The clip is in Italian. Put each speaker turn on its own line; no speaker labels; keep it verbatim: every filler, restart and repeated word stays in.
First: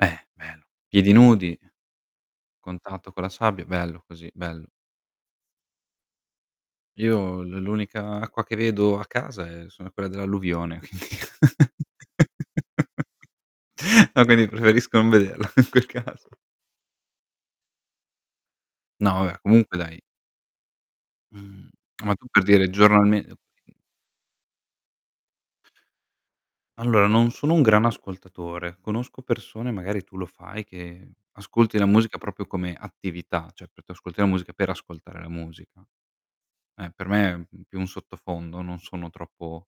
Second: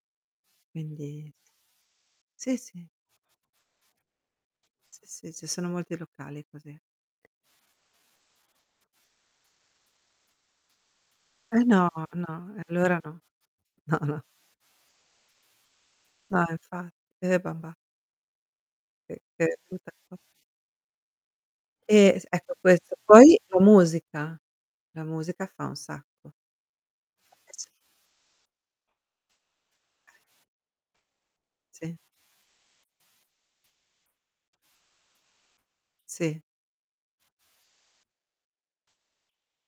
Eh bello. Piedi
Quindi
nudi
Sì, sì.
contatto con la sabbia. Bello così, bello.
Sì, sì. Ci sono molti locali così.
Io l l'unica acqua che vedo a casa è sono quella dell'alluvione.
Eh no, no. E allora no. No, no.
Va bene cos preferisco non vederla in quel caso.
No infatti, e vabbè.
No vabè
Perchè tu
comunque dai
[unintelligible]
Mhmm, ma
Eh, s
tu, per
ecco,
dire,
questo.
giornalmen
Poi la musica, la musica fa un sacco.
Allora, non
Eh
sono un
certo.
gran ascoltatore. Conosco persone, magari
Eh.
tu lo fai, che ascolti la
Sì.
musica propio come attività, cioè tu tu ascolti la musica per ascoltare la musica.
Sì.
Eh, per me è più un sottofondo, non sono troppo